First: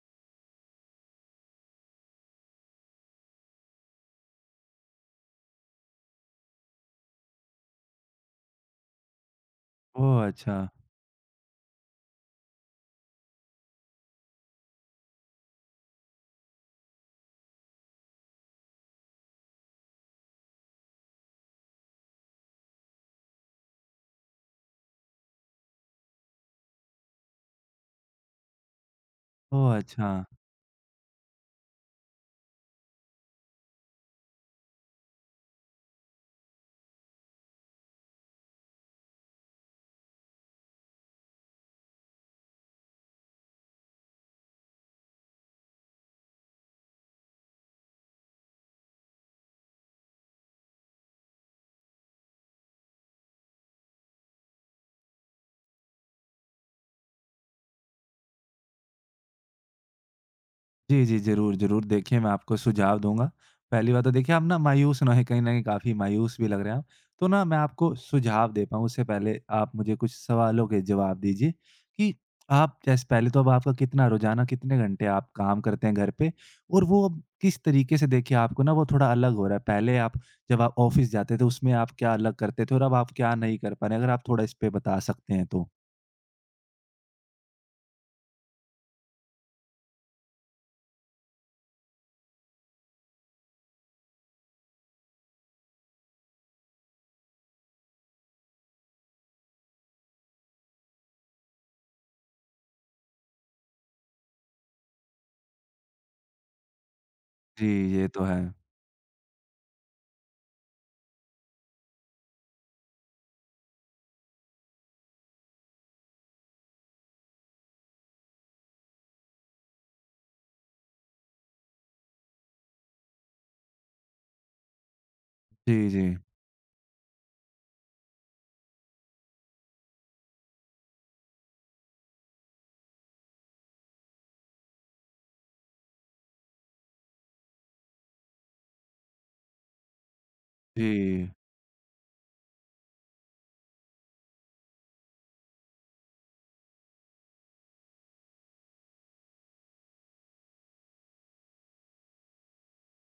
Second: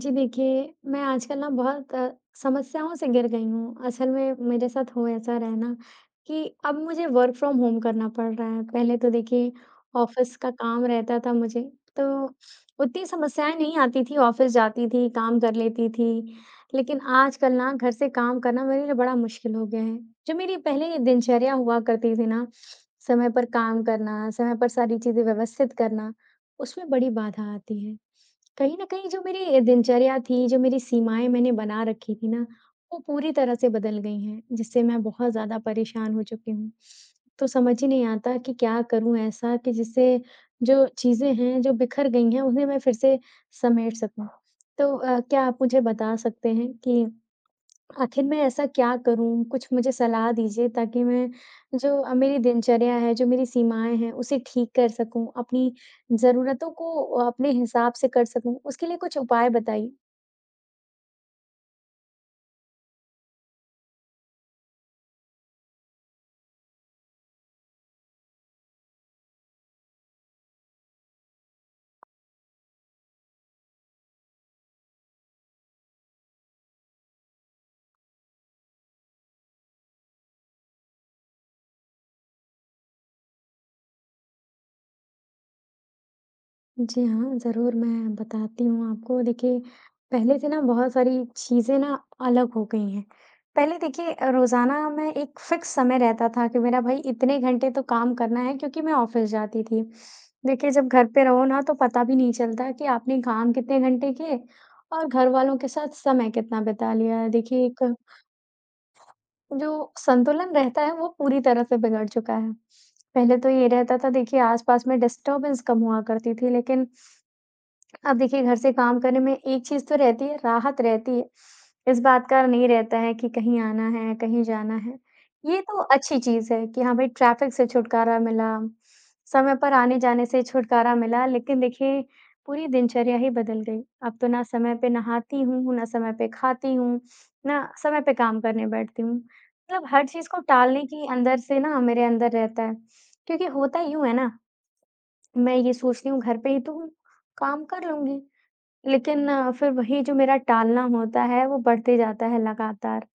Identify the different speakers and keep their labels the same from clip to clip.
Speaker 1: जी देखिए, मैं आजकल ना बहुत समस्याओं से घिर गई हूँ। असल में मेरे साथ हो ऐसा रहा है ना कि अब मुझे वर्क फ्रॉम होम करना पड़ रहा है। पहले तो देखिए
Speaker 2: ओह
Speaker 1: ऑफ़िस का
Speaker 2: अच्छा!
Speaker 1: काम रहता था मुझे, तो उतनी समस्याएँ नहीं आती थी, ऑफ़िस जाती थी, काम कर लेती थी। लेकिन आजकल ना घर से काम करना मेरे लिए बड़ा मुश्किल हो गया है। जो मेरी पहले ये दिनचर्या हुआ करती थी ना, समय पर काम करना, समय पर सारी चीज़ें व्यवस्थित करना, उसमें बड़ी बाधा आती है। कहीं न कहीं जो मेरी
Speaker 2: ओह अच्छा!
Speaker 1: दिनचर्या थी, जो मेरी सीमाएँ मैंने बना रखी थी ना, वो पूरी तरह से बदल गई हैं, जिससे मैं बहुत ज़्यादा परेशान हो चुकी हूँ। तो समझ ही नहीं आता कि क्या करूँ ऐसा कि जिससे जो चीज़ें हैं, जो बिखर गई हैं, उन्हें मैं फिर से समेट सकूँ। तो क्या आप मुझे बता सकते हैं कि आखिर मैं ऐसा क्या करूँ? कुछ मुझे सलाह दीजिए ताकि मैं जो मेरी दिनचर्या है, जो मेरी सीमाएँ हैं, उसे ठीक कर सकूँ, अपनी ज़रूरतों को अपने हिसाब से कर सकूँ। उसके लिए कुछ उपाय बताइए।
Speaker 2: जी, जी, ज़रूर, ज़रूर। देखिए, मैं आपको सुझाव दूँगा। पहली बात तो देखिए, आप ना मायूस ना होएँ, कहीं न कहीं काफ़ी मायूस भी लग रहे हैं आप। तो ना मैं आपको सुझाव दे पाऊँ उससे पहले आप मुझे कुछ सवालों के जवाब दीजिए कि आप जैसे पहले तो अब आपका कितना रोज़ाना कितने घंटे आप काम करते हैं घर पे? और वो अब किस तरीके से देखिए आपको ना वो थोड़ा अलग हो रहा है? पहले आप जब आप ऑफ़िस जाते थे, उसमें आप क्या अलग करते थे और अब आप क्या नहीं कर पा रहे हैं? अगर आप थोड़ा इस पे बता सकते हैं तो।
Speaker 1: जी हाँ, ज़रूर मैं बताती हूँ आपको। देखिए, पहले से ना बहुत सारी चीज़ें ना अलग हो गई हैं। पहले देखिए रोज़ाना मैं एक फ़िक्स समय रहता था कि मेरा भई इतने घंटे तो काम करना है क्योंकि मैं ऑफ़िस जाती थी। देखिए, जब घर पे रहो ना तो पता भी नहीं चलता कि आपने काम कितने घंटे किए और घरवालों के साथ समय कितना बिता लिया।
Speaker 2: जी,
Speaker 1: देखिए, एक
Speaker 2: ये तो है।
Speaker 1: जो संतुलन रहता है वो पूरी तरह से बिगड़ चुका है। पहले तो ये रहता था देखिए आस-पास में डिस्टर्बेंस कम हुआ करती थी लेकिन अब देखिए घर से काम करने में एक चीज़ तो रहती है, राहत रहती है। इस बात का नहीं रहता है कि कहीं आना है, कहीं जाना है। ये
Speaker 2: जी,
Speaker 1: तो
Speaker 2: जी।
Speaker 1: अच्छी चीज़ है कि हाँ भाई ट्रैफ़िक से छुटकारा मिला, समय पर आने-जाने से छुटकारा मिला, लेकिन देखिए पूरी दिनचर्या ही बदल गई। अब तो ना समय पे नहाती हूँ, ना समय पे खाती हूँ, ना समय पे काम करने बैठती हूँ। मतलब हर चीज़ को टालने की
Speaker 2: जी।
Speaker 1: अंदर से ना मेरे अंदर रहता है। क्योंकि होता यूँ है ना, मैं ये सोचती हूँ घर पे ही तो हूँ, काम कर लूँगी। लेकिन फिर वही जो मेरा टालना होता है, वो बढ़ते जाता है लगातार।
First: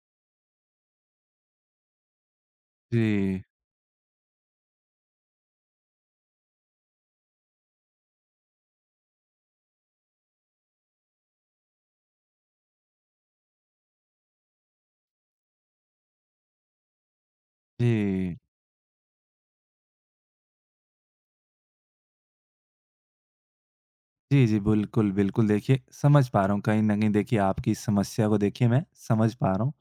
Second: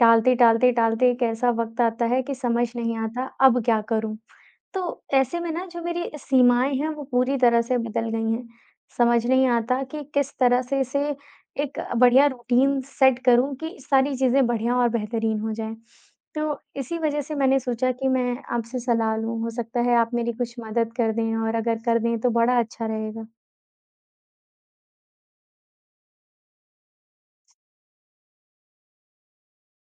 Speaker 1: टालते, टालते, टालते एक ऐसा वक़्त आता है कि समझ नहीं आता
Speaker 2: जी,
Speaker 1: अब क्या करूँ? तो ऐसे में ना जो मेरी सीमाएँ हैं वो पूरी तरह से बदल गई हैं। समझ नहीं आता कि किस तरह से इसे एक बढ़िया रूटीन सेट करूँ कि सारी चीज़ें बढ़िया और बेहतरीन हो जाएँ। तो इसी वजह से मैंने सोचा कि
Speaker 2: जी।
Speaker 1: मैं आपसे सलाह लूँ, हो सकता है आप मेरी कुछ मदद कर दें और अगर कर दें तो बड़ा अच्छा रहेगा।
Speaker 2: जी, जी, बिल्कुल, बिल्कुल देखिए समझ पा रहा हूँ कहीं न कहीं देखिए आपकी इस समस्या को देखिए मैं समझ पा रहा हूँ।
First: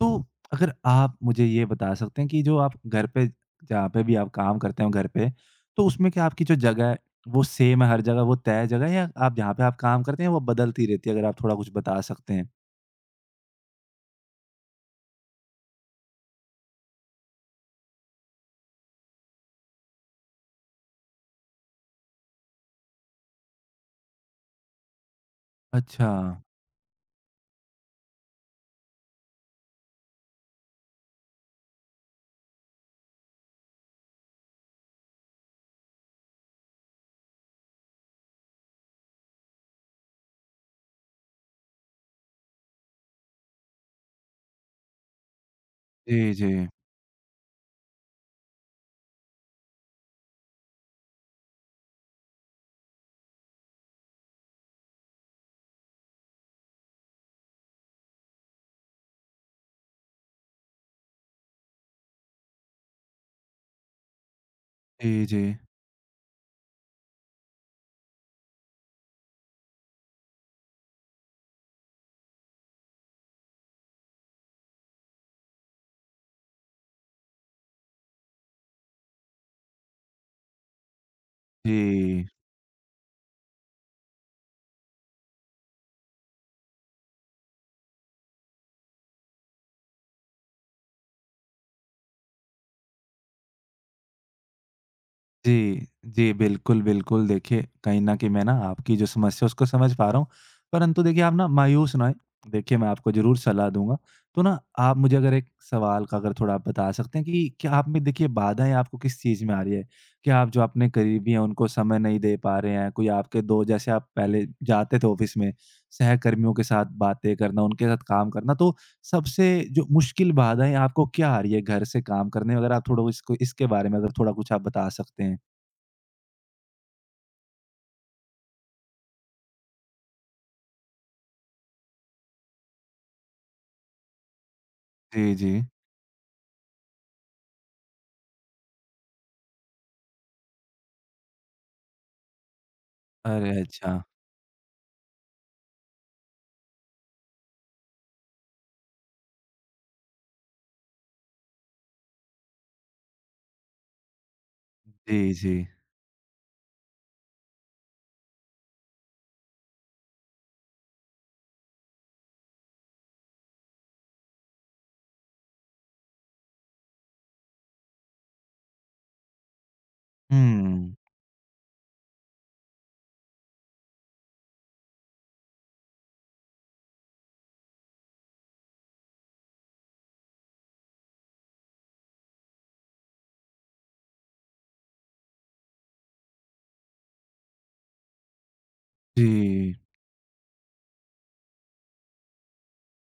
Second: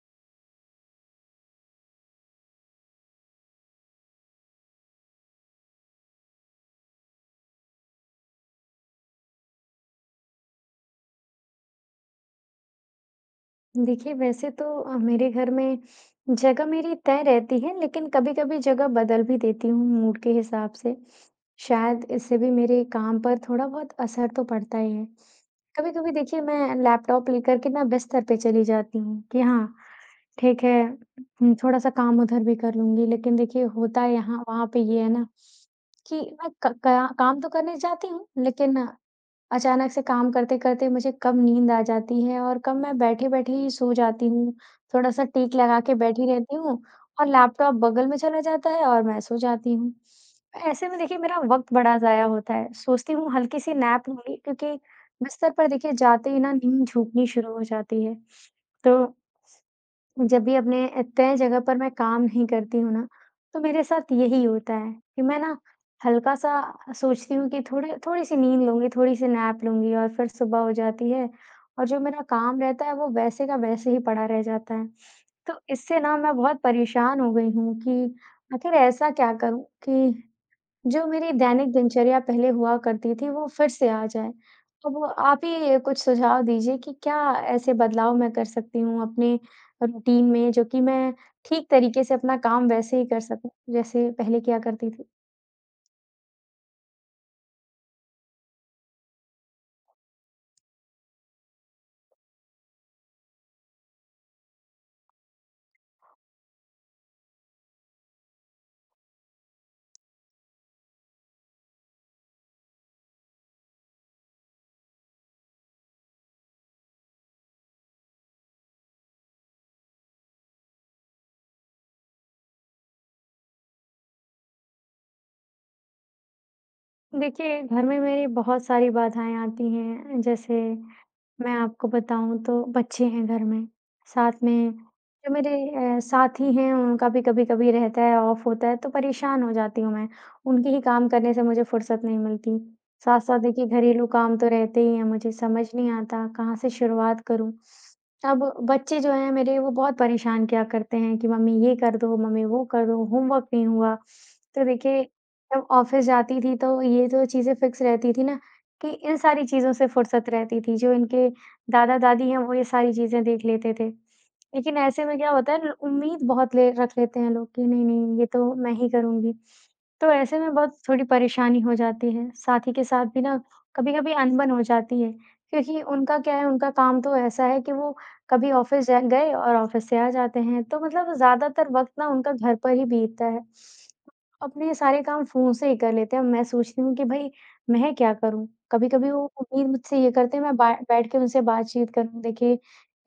Speaker 2: तो अगर आप मुझे ये बता सकते हैं कि जो आप घर पे जहाँ पे भी आप काम करते हो घर पे, तो उसमें क्या आपकी जो जगह है वो सेम है हर जगह, वो तय जगह है या आप जहाँ पे आप काम करते हैं वो बदलती रहती है? अगर आप थोड़ा कुछ बता सकते हैं।
Speaker 1: देखिए वैसे तो मेरे घर में जगह मेरी तय रहती है लेकिन कभी-कभी जगह बदल भी देती हूँ मूड के हिसाब से। शायद इससे भी मेरे काम पर थोड़ा बहुत असर तो पड़ता ही है।
Speaker 2: अच्छा।
Speaker 1: कभी-कभी देखिए मैं लैपटॉप लेकर के ना बिस्तर पे चली जाती हूँ कि हाँ, ठीक है थोड़ा-सा काम उधर भी कर लूँगी लेकिन देखिए होता है यहाँ वहाँ पे ये है ना कि मैं क का काम तो करने जाती हूँ लेकिन अचानक से काम करते-करते मुझे कब नींद आ जाती है और कब मैं बैठे-बैठे ही सो जाती हूँ। थोड़ा-सा टीक लगा के बैठी
Speaker 2: जी,
Speaker 1: रहती
Speaker 2: जी।
Speaker 1: हूँ और लैपटॉप बगल में चला जाता है और मैं सो जाती हूँ। ऐसे में देखिए मेरा वक़्त बड़ा ज़ाया होता है। सोचती हूँ हल्की-सी नैप लूँगी क्योंकि बिस्तर पर देखिए जाते ही ना नींद झूकनी शुरू हो जाती है। तो जब भी अपने तय जगह पर मैं काम नहीं करती हूँ ना, तो मेरे साथ यही होता है कि
Speaker 2: जी,
Speaker 1: मैं
Speaker 2: जी।
Speaker 1: ना हल्का-सा सोचती हूँ कि थोड़े थोड़ी-सी नींद लूँगी, थोड़ी-सी नैप लूँगी और फिर सुबह हो जाती है और जो मेरा काम रहता है, वो वैसे का वैसे ही पड़ा रह जाता है। तो इससे ना मैं बहुत परेशान हो गई हूँ कि आखिर ऐसा क्या करूँ कि जो मेरी दैनिक दिनचर्या
Speaker 2: जी।
Speaker 1: पहले हुआ करती थी, वो फिर से आ जाए। अब वो आप ही कुछ सुझाव दीजिए कि क्या ऐसे बदलाव मैं कर सकती हूँ अपने रूटीन में, जो कि मैं ठीक तरीके से अपना काम वैसे ही कर सकूँ, जैसे पहले किया करती थी?
Speaker 2: जी, जी, बिल्कुल, बिल्कुल। देखिए, कहीं न कहीं मैं ना आपकी जो समस्या है उसको समझ पा रहा हूँ, परंतु देखिए आप ना मायूस ना होएँ। देखिए, मैं आपको ज़रूर सलाह दूँगा। तो ना आप मुझे अगर एक सवाल का अगर थोड़ा आप बता सकते हैं कि क्या आप में देखिए बाधाएँ आपको किस चीज़ में आ रही है? क्या आप जो अपने करीबी हैं उनको समय नहीं दे पा रहे हैं? कोई आपके दो जैसे आप पहले जाते थे ऑफ़िस में, सहकर्मियों के साथ बातें करना, उनके साथ काम करना तो सबसे जो मुश्किल बाधाएँ आपको क्या आ रही है घर से काम करने में? अगर आप थोड़ा इसको इसके बारे में अगर थोड़ा कुछ आप बता सकते हैं?
Speaker 1: देखिए, घर में मेरे बहुत सारी बाधाएँ आती हैं। जैसे मैं आपको बताऊँ तो बच्चे हैं घर में, साथ में जो
Speaker 2: जी,
Speaker 1: मेरे
Speaker 2: जी।
Speaker 1: साथी हैं उनका भी कभी-कभी रहता है, ऑफ होता है तो परेशान हो जाती हूँ मैं। उनके ही काम करने से मुझे फुर्सत नहीं मिलती। साथ-साथ
Speaker 2: अरे
Speaker 1: देखिए
Speaker 2: अच्छा!
Speaker 1: घरेलू काम तो रहते ही हैं, मुझे समझ नहीं आता कहाँ से शुरुआत करूँ। अब बच्चे जो हैं मेरे वो बहुत परेशान किया करते हैं कि मम्मी ये कर दो, मम्मी वो कर दो, होमवर्क नहीं हुआ। तो देखिए
Speaker 2: जी,
Speaker 1: जब
Speaker 2: जी।
Speaker 1: ऑफ़िस जाती थी तो ये जो चीज़ें फ़िक्स रहती थी ना कि इन सारी चीज़ों से फ़ुर्सत रहती थी, जो इनके दादा-दादी हैं वो ये सारी चीज़ें देख लेते थे। लेकिन ऐसे में क्या होता है उम्मीद बहुत ले रख लेते हैं लोग कि नहीं-नहीं ये तो मैं ही करूँगी। तो ऐसे में बहुत
Speaker 2: हुँ।
Speaker 1: थोड़ी परेशानी हो जाती है, साथी के साथ भी ना कभी-कभी अनबन हो जाती है क्योंकि उनका क्या है उनका काम तो ऐसा है कि वो कभी ऑफ़िस ज गए और ऑफ़िस से आ जाते हैं। तो मतलब ज़्यादातर वक़्त ना उनका घर पर ही बीतता है। अपने ये सारे काम फ़ोन से ही कर लेते हैं। मैं सोचती हूँ कि भई मैं क्या करूँ? कभी-कभी वो उम्मीद
Speaker 2: जी।
Speaker 1: मुझसे ये करते हैं मैं बा बैठ के उनसे बातचीत करूँ। देखिए,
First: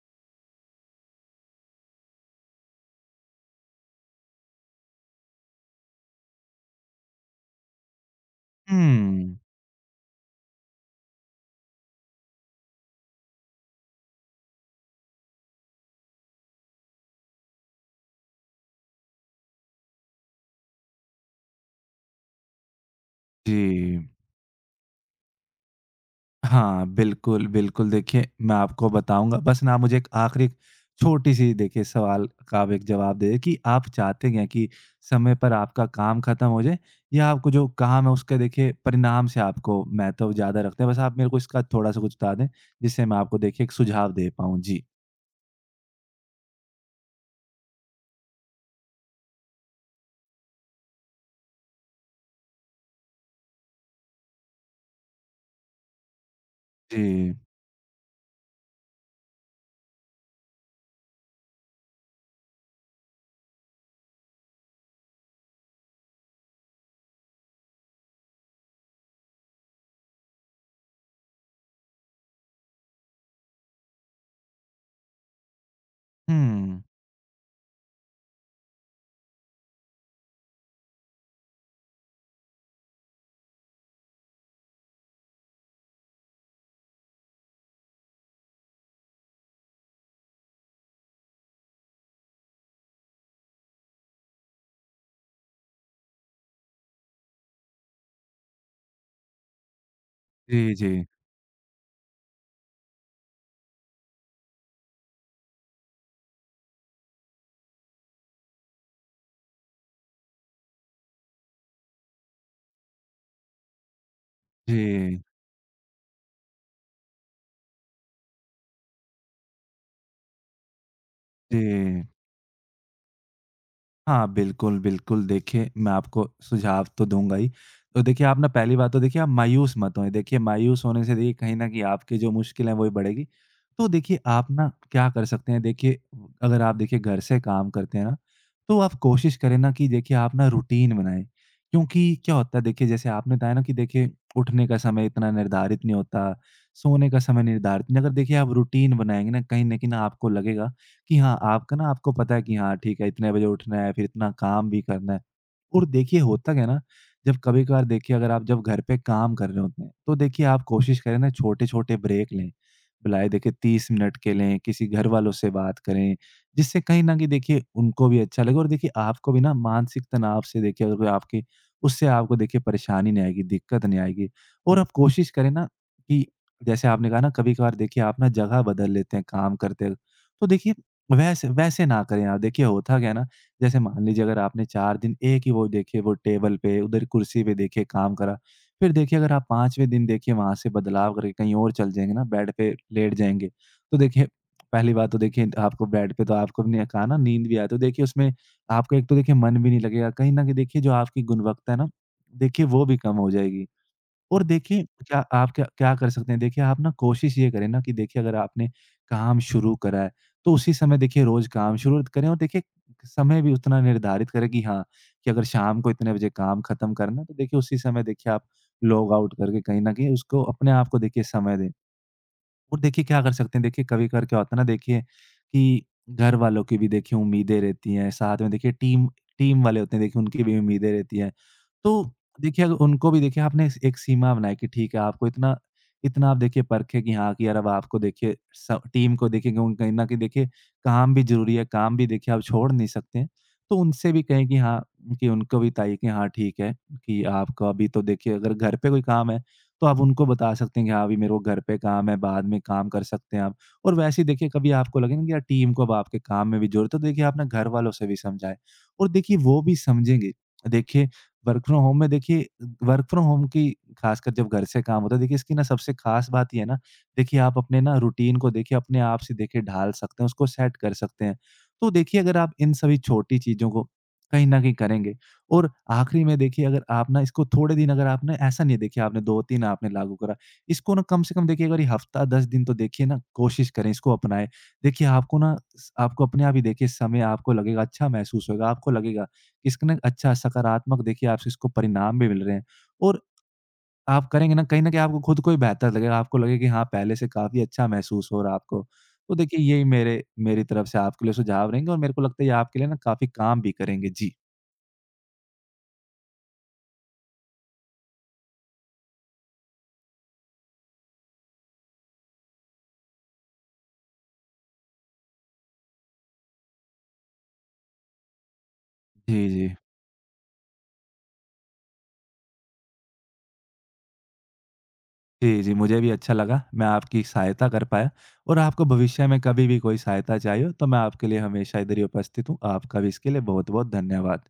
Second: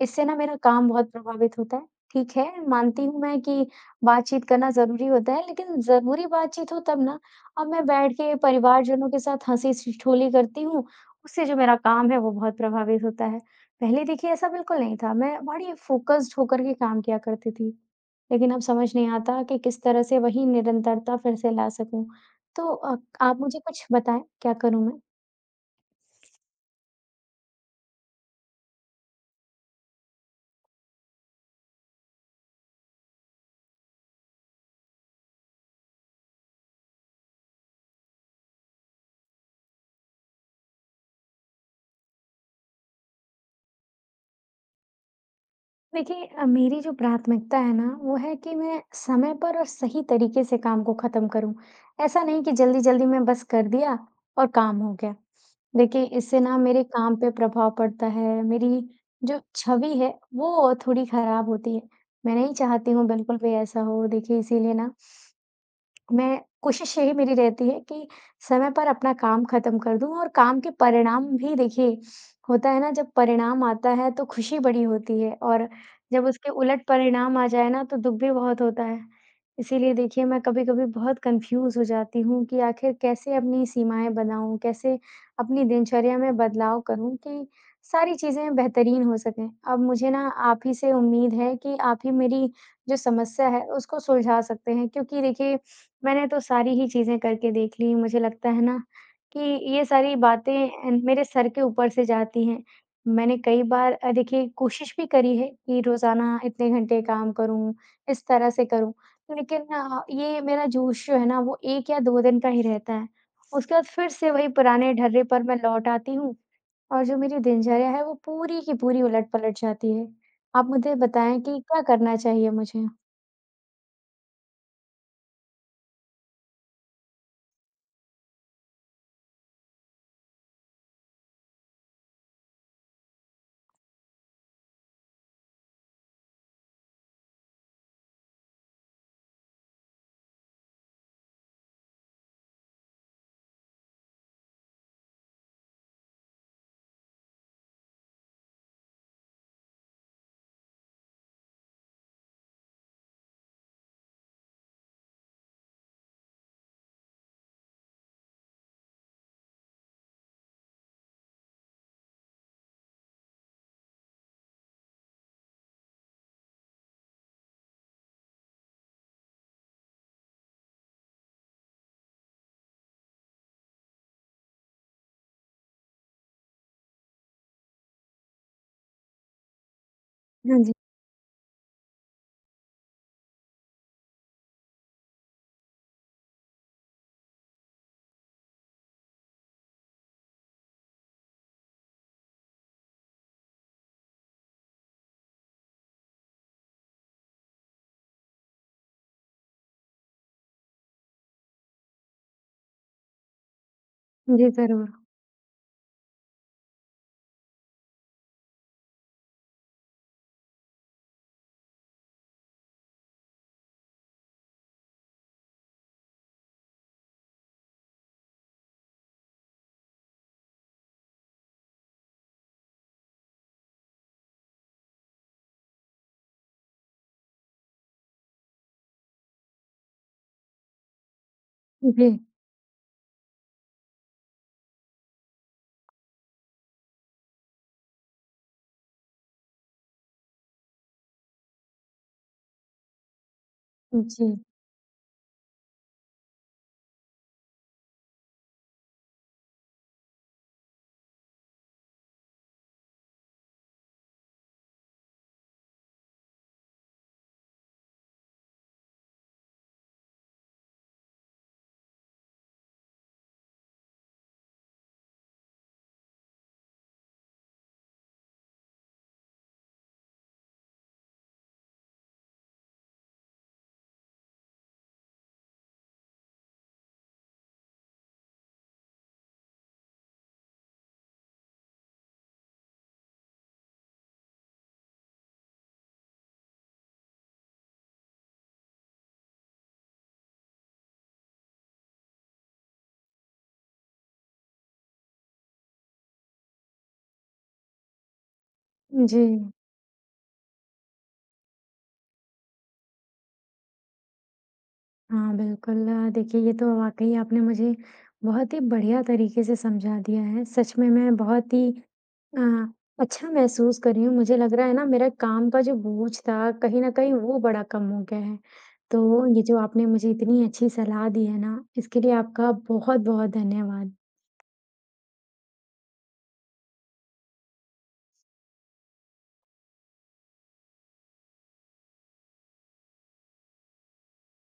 Speaker 1: इससे ना मेरा काम बहुत प्रभावित होता है। ठीक है, मानती हूँ मैं कि बातचीत करना ज़रूरी होता है, लेकिन ज़रूरी बातचीत हो तब ना। अब मैं बैठ के परिवारजनों के
Speaker 2: हुँ।
Speaker 1: साथ हँसी-ठिठोली करती हूँ, उससे जो मेरा काम है वो बहुत प्रभावित होता है। पहले देखिए ऐसा बिल्कुल नहीं था, मैं बड़ी फ़ोकस्ड होकर के काम किया करती थी। लेकिन अब समझ नहीं आता कि किस तरह से वही निरंतरता फिर से ला सकूँ। तो आप मुझे कुछ
Speaker 2: जी।
Speaker 1: बताएँ क्या करूँ मैं?
Speaker 2: हाँ, बिल्कुल, बिल्कुल देखिए मैं आपको बताऊँगा बस ना मुझे एक आखिरी छोटी-सी देखिए सवाल का आप एक जवाब दे दें कि आप चाहते क्या हैं कि समय पर आपका काम ख़त्म हो जाए या आपको जो काम है उसके देखिए परिणाम से आपको महत्व ज़्यादा रखते हैं? बस आप मेरे को इसका थोड़ा-सा कुछ बता दें जिससे मैं आपको देखिए एक सुझाव दे पाऊँ। जी।
Speaker 1: देखिए मेरी जो प्राथमिकता है ना, वो है कि मैं समय पर और सही तरीके से काम को ख़त्म करूँ। ऐसा नहीं कि जल्दी-जल्दी में बस कर दिया और काम हो गया। देखिए इससे ना मेरे काम पे
Speaker 2: जी।
Speaker 1: प्रभाव पड़ता है, मेरी जो छवि है वो थोड़ी ख़राब होती है। मैं नहीं चाहती हूँ बिल्कुल भी ऐसा हो। देखिए इसीलिए ना मैं कोशिश यही मेरी रहती है कि समय पर अपना काम खत्म कर दूं और काम के परिणाम भी देखिए होता है ना जब परिणाम आता है तो खुशी बड़ी होती है और जब उसके
Speaker 2: हुँ।
Speaker 1: उलट परिणाम आ जाए ना तो दुख भी बहुत होता है इसीलिए देखिए मैं कभी कभी बहुत कंफ्यूज हो जाती हूँ कि आखिर कैसे अपनी सीमाएं बनाऊं कैसे अपनी दिनचर्या में बदलाव करूं कि सारी चीजें बेहतरीन हो सकें अब मुझे ना आप ही से उम्मीद है कि आप ही मेरी जो समस्या है उसको सुलझा सकते हैं क्योंकि देखिए मैंने तो सारी ही चीज़ें करके देख ली। मुझे लगता है ना कि ये सारी बातें
Speaker 2: जी, जी।
Speaker 1: मेरे सर के ऊपर से जाती हैं। मैंने कई बार देखिए कोशिश भी करी है कि रोज़ाना इतने घंटे काम करूँ, इस तरह से करूँ। लेकिन ये मेरा जोश जो है ना वो 1 या 2 दिन का ही रहता है। उसके बाद फिर से वही पुराने ढर्रे
Speaker 2: जी,
Speaker 1: पर मैं लौट आती हूँ और जो मेरी दिनचर्या है वो पूरी की पूरी उलट-पलट जाती है। आप मुझे बताएँ कि क्या
Speaker 2: जी।
Speaker 1: करना चाहिए मुझे?
Speaker 2: हाँ, बिल्कुल, बिल्कुल। देखिए, मैं आपको सुझाव तो दूँगा ही। तो देखिए, आप ना पहली बात तो देखिए आप मायूस मत होएँ। देखिए, मायूस होने से देखिए कहीं न कहीं आपकी जो मुश्किल है, वो ही बढ़ेगी। तो देखिए, आप ना क्या कर सकते हैं, देखिए अगर आप देखिए घर से काम करते हैं ना, तो आप कोशिश करें ना कि देखिए आप ना रूटीन बनाएँ। क्योंकि क्या होता है देखिए, जैसे आपने बताया ना कि देखिए उठने का समय इतना निर्धारित नहीं होता, सोने का समय निर्धारित नहीं अगर देखिए आप रूटीन बनाएँगे ना, कहीं न कहीं ना आपको लगेगा कि हाँ, आपका ना आपको पता है कि हाँ, ठीक है इतने बजे उठना है, फिर इतना काम भी करना है। और देखिए होता क्या है ना, जब कभी-कभार देखिए अगर आप जब घर पे काम कर रहे होते हैं, तो देखिए आप कोशिश करें ना छोटे-छोटे ब्रेक लें। भलाए देखिए 30 मिनट के लें, किसी घर वालों से बात करें, जिससे कहीं न कहीं देखिए उनको भी अच्छा लगे और देखिए आपको भी ना मानसिक तनाव से देखिए अगर कोई आपके उससे आपको देखिए परेशानी नहीं आएगी, दिक्कत नहीं आएगी। और आप कोशिश करें ना कि जैसे आपने कहा ना कभी-कभार देखिए आप ना जगह बदल लेते हैं काम करते वक़्त, तो
Speaker 1: हाँ जी।
Speaker 2: देखिए वैसे वैसे ना करें आप। देखिए होता क्या है ना, जैसे मान लीजिए अगर आपने 4 दिन एक ही वो देखिए वो टेबल पे, उधर कुर्सी पे देखिए काम करा। फिर देखिए अगर आप 5वें दिन देखिए वहाँ से बदलाव करके कहीं और चल जाएँगे ना, बेड पे लेट जाएँगे। तो देखिए पहली बात तो देखिए आपको बेड पे तो आपको ने कहा ना नींद भी आए तो देखिए उसमें आपको एक तो देखिए मन भी नहीं लगेगा। कहीं न कहीं देखिए जो आपकी गुणवत्ता है ना, देखिए वो भी कम हो जाएगी। और
Speaker 1: जी,
Speaker 2: देखिए,
Speaker 1: ज़रूर।
Speaker 2: क्या क्या कर सकते हैं, देखिए आप ना कोशिश ये करें ना कि देखिए अगर आपने काम शुरू करा है, तो उसी समय देखिए रोज़ काम शुरू करें और देखिए समय भी उतना निर्धारित करें कि हाँ, कि अगर शाम को इतने बजे काम खत्म करना है, तो देखिए उसी समय देखिए आप लॉग आउट करके कहीं न कहीं उसको अपने आप को देखिए समय दें। और देखिए क्या कर सकते हैं, देखिए कभी-कभार क्या होता है ना देखिए कि घर वालों की भी देखिए उम्मीदें रहती हैं, साथ में देखिए टीम टीम वाले होते हैं देखिए उनकी भी उम्मीदें रहती हैं। तो देखिए अगर उनको भी देखिए आपने एक सीमा बनाई कि ठीक है आपको इतना इतना आप देखिए परखें कि हाँ, कि यार अब आपको देखिए स टीम को देखिए क्यों कहीं न कहीं देखिए काम भी ज़रूरी है, काम भी देखिए आप छोड़ नहीं सकते हैं। तो
Speaker 1: जी,
Speaker 2: उनसे भी
Speaker 1: जी।
Speaker 2: कहें कि हाँ, कि उनको भी बताइए कि हाँ, ठीक है कि आपका अभी तो देखिए अगर घर पे कोई काम है तो आप उनको बता सकते हैं कि हाँ, अभी मेरे को घर पे काम है, बाद में काम कर सकते हैं आप। और वैसे ही देखिए कभी आपको लगे ना कि यार टीम को अब आपके काम में भी ज़रूरत है, तो देखिए आप ना घर वालों से भी समझाएँ और देखिए वो भी समझेंगे। देखिए वर्क फ्रॉम होम में देखिए वर्क फ्रॉम होम की खासकर जब घर से काम होता है, देखिए इसकी ना सबसे खास बात ये है ना, देखिए आप अपने ना रूटीन को देखिए अपने आप से देखिए ढाल सकते हैं, उसको सेट कर सकते हैं। तो देखिए अगर आप इन सभी छोटी चीज़ों को कहीं न कहीं करेंगे और आखिरी में देखिए अगर आप ना इसको थोड़े दिन अगर आपने ऐसा नहीं है देखिए आपने 2-3 आपने लागू करा। इसको ना कम से कम देखिए अगर ये हफ्ता 10 दिन तो देखिए ना कोशिश करें इसको अपनाएँ। देखिए आपको ना स आपको अपने आप ही देखिए समय आपको लगेगा अच्छा महसूस होगा, आपको लगेगा इसका ना अच्छा सकारात्मक देखिए आपसे इसको परिणाम भी मिल रहे हैं। और आप करेंगे ना कहीं न कहीं आपको खुद को ही बेहतर लगेगा, आपको लगेगा कि हाँ, पहले से काफ़ी अच्छा महसूस हो रहा है आपको।
Speaker 1: जी,
Speaker 2: तो देखिए यही मेरे मेरी तरफ से आपके लिए सुझाव रहेंगे और मेरे को लगता है ये आपके लिए ना काफ़ी काम भी करेंगे। जी।
Speaker 1: हाँ, बिल्कुल। देखिए, ये तो वाक़ई आपने मुझे बहुत ही बढ़िया तरीके से समझा दिया है। सच में मैं बहुत ही अ, अच्छा महसूस कर रही हूँ। मुझे लग रहा है ना, मेरा काम का जो बोझ था, कहीं न कहीं वो बड़ा कम हो गया है। तो
Speaker 2: जी,
Speaker 1: ये जो
Speaker 2: जी।
Speaker 1: आपने मुझे इतनी अच्छी सलाह दी है ना, इसके लिए आपका बहुत-बहुत धन्यवाद।
Speaker 2: जी, जी, मुझे भी अच्छा लगा। मैं आपकी सहायता कर पाया और आपको भविष्य में कभी भी कोई सहायता चाहिए हो, तो मैं आपके लिए हमेशा इधर ही उपस्थित हूँ। आपका भी इसके लिए बहुत-बहुत धन्यवाद।